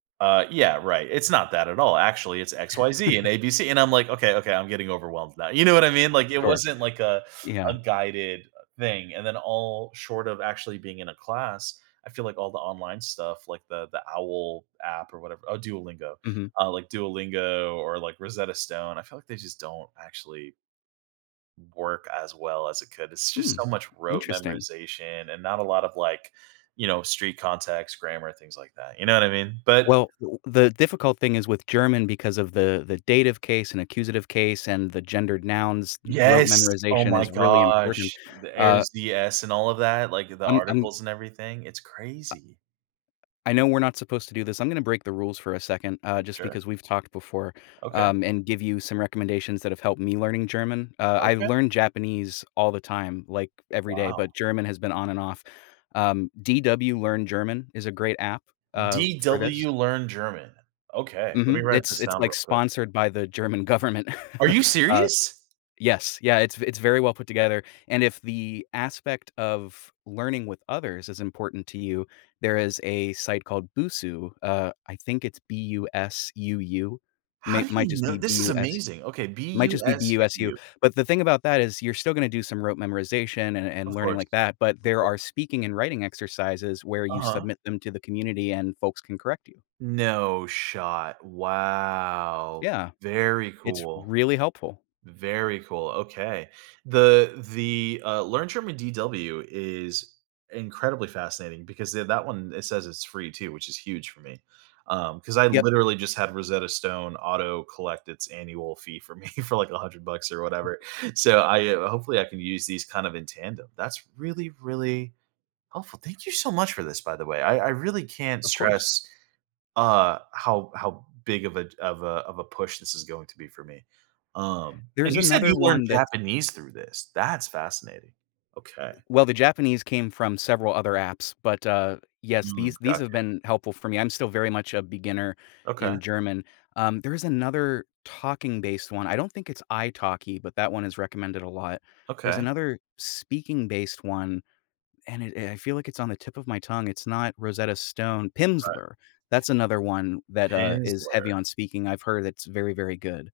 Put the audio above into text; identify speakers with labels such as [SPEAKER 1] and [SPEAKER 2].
[SPEAKER 1] Uh, yeah, right, it's not that at all, actually, it's XYZ and ABC, and, I'm like, "Okay, okay. I'm getting overwhelmed now," you know what I mean? Like, it
[SPEAKER 2] Sure.
[SPEAKER 1] wasn't like a a
[SPEAKER 2] Yeah.
[SPEAKER 1] guided thing, and then all short of actually being in a class, I feel like all the online stuff, like the the owl app or whatever Oh, Duolingo,
[SPEAKER 2] Mhm.
[SPEAKER 1] uh, like Duolingo or, like, Rosetta Stone, I feel like they just don't actually work as well as it could, it's just
[SPEAKER 2] Hmm.
[SPEAKER 1] so much rote
[SPEAKER 2] Interesting.
[SPEAKER 1] memorization and not a lot of, like, you know, street context, grammar, things like that, you know what I mean? But
[SPEAKER 2] Well, t the difficult thing is with German because of the the dative case and accusative case and the gendered nouns, rote
[SPEAKER 1] Yes. Oh
[SPEAKER 2] memorization
[SPEAKER 1] my
[SPEAKER 2] is really important,
[SPEAKER 1] gosh. The
[SPEAKER 2] uh
[SPEAKER 1] "-ers," the "-s" and all of that, like in the
[SPEAKER 2] I'm I'm
[SPEAKER 1] articles and everything, it's
[SPEAKER 2] I
[SPEAKER 1] crazy.
[SPEAKER 2] I know we're not supposed to do this, I'm gonna break the rules for a second, uh,
[SPEAKER 1] [unintelligible]
[SPEAKER 2] just
[SPEAKER 1] Sure.
[SPEAKER 2] because we've talked before,
[SPEAKER 1] Okay.
[SPEAKER 2] um, and give you some recommendations that have helped me learning German, uh, I
[SPEAKER 1] Okay.
[SPEAKER 2] learn Japanese all the time, like, every day,
[SPEAKER 1] Wow.
[SPEAKER 2] but German has been on and off. Um, DW Learn German is a great app, uh, for this.
[SPEAKER 1] DW Learn German. Okay, let me
[SPEAKER 2] Mhm,
[SPEAKER 1] write
[SPEAKER 2] it's
[SPEAKER 1] this
[SPEAKER 2] it's,
[SPEAKER 1] down
[SPEAKER 2] like,
[SPEAKER 1] real quick.
[SPEAKER 2] sponsored by the German government.
[SPEAKER 1] Are you
[SPEAKER 2] Uh
[SPEAKER 1] serious?
[SPEAKER 2] Yes, yeah, it's it's very well put together, and if the aspect of learning with others is important to you, there is a site called Busuu, uh, I think it's B-U-S-U-U.
[SPEAKER 1] How
[SPEAKER 2] May
[SPEAKER 1] do
[SPEAKER 2] might
[SPEAKER 1] you
[SPEAKER 2] just be
[SPEAKER 1] kn This is
[SPEAKER 2] B-U-S
[SPEAKER 1] amazing. Okay,
[SPEAKER 2] might just be B-U-S-U,
[SPEAKER 1] B-U-S-U-U.
[SPEAKER 2] but, the thing about that is you're still gonna do some rote memorization and and
[SPEAKER 1] Of
[SPEAKER 2] learning
[SPEAKER 1] course.
[SPEAKER 2] like that, but
[SPEAKER 1] of
[SPEAKER 2] there
[SPEAKER 1] course.
[SPEAKER 2] are speaking and writing exercises where you
[SPEAKER 1] Uh-huh.
[SPEAKER 2] submit them to the community and folks can correct you.
[SPEAKER 1] No shot. Wow.
[SPEAKER 2] Yeah.
[SPEAKER 1] Very
[SPEAKER 2] It's
[SPEAKER 1] cool.
[SPEAKER 2] really helpful.
[SPEAKER 1] Very cool, okay. The the, uh, Learn German DW is incredibly fascinating because th that one, it says it's free too, which is huge for me, um, 'cause I
[SPEAKER 2] Yep.
[SPEAKER 1] literally just had Rosetta Stone auto collect its annual fee for me for like 100 bucks or whatever. So, I hopefully I can use these, kind of, in tandem. That's really, really helpful, thank you so much for this, by the way. I I really can't
[SPEAKER 2] Of course.
[SPEAKER 1] stress, uh, how how big of a j of a of a push this is going to be for me. Um, and
[SPEAKER 2] There's
[SPEAKER 1] you said you
[SPEAKER 2] another
[SPEAKER 1] learned
[SPEAKER 2] one that's
[SPEAKER 1] Japanese through this, that's fascinating, okay.
[SPEAKER 2] Well, the Japanese came from several other apps, but, uh, yes,
[SPEAKER 1] Mm,
[SPEAKER 2] these these
[SPEAKER 1] got
[SPEAKER 2] have
[SPEAKER 1] you.
[SPEAKER 2] been helpful for me, I'm still very much a beginner
[SPEAKER 1] Okay.
[SPEAKER 2] in German, um, there is another talking-based one, I don't think it's Italki, but that one is recommended a lot. There's
[SPEAKER 1] Okay.
[SPEAKER 2] another speaking-based one, and it I feel like it's on the tip of my tongue, it's not Rosetta Stone
[SPEAKER 1] Right.
[SPEAKER 2] Pimsleur,
[SPEAKER 1] P
[SPEAKER 2] that's another one that, uh, is heavy
[SPEAKER 1] Pimsleur.
[SPEAKER 2] on speaking, I've heard it's very, very good.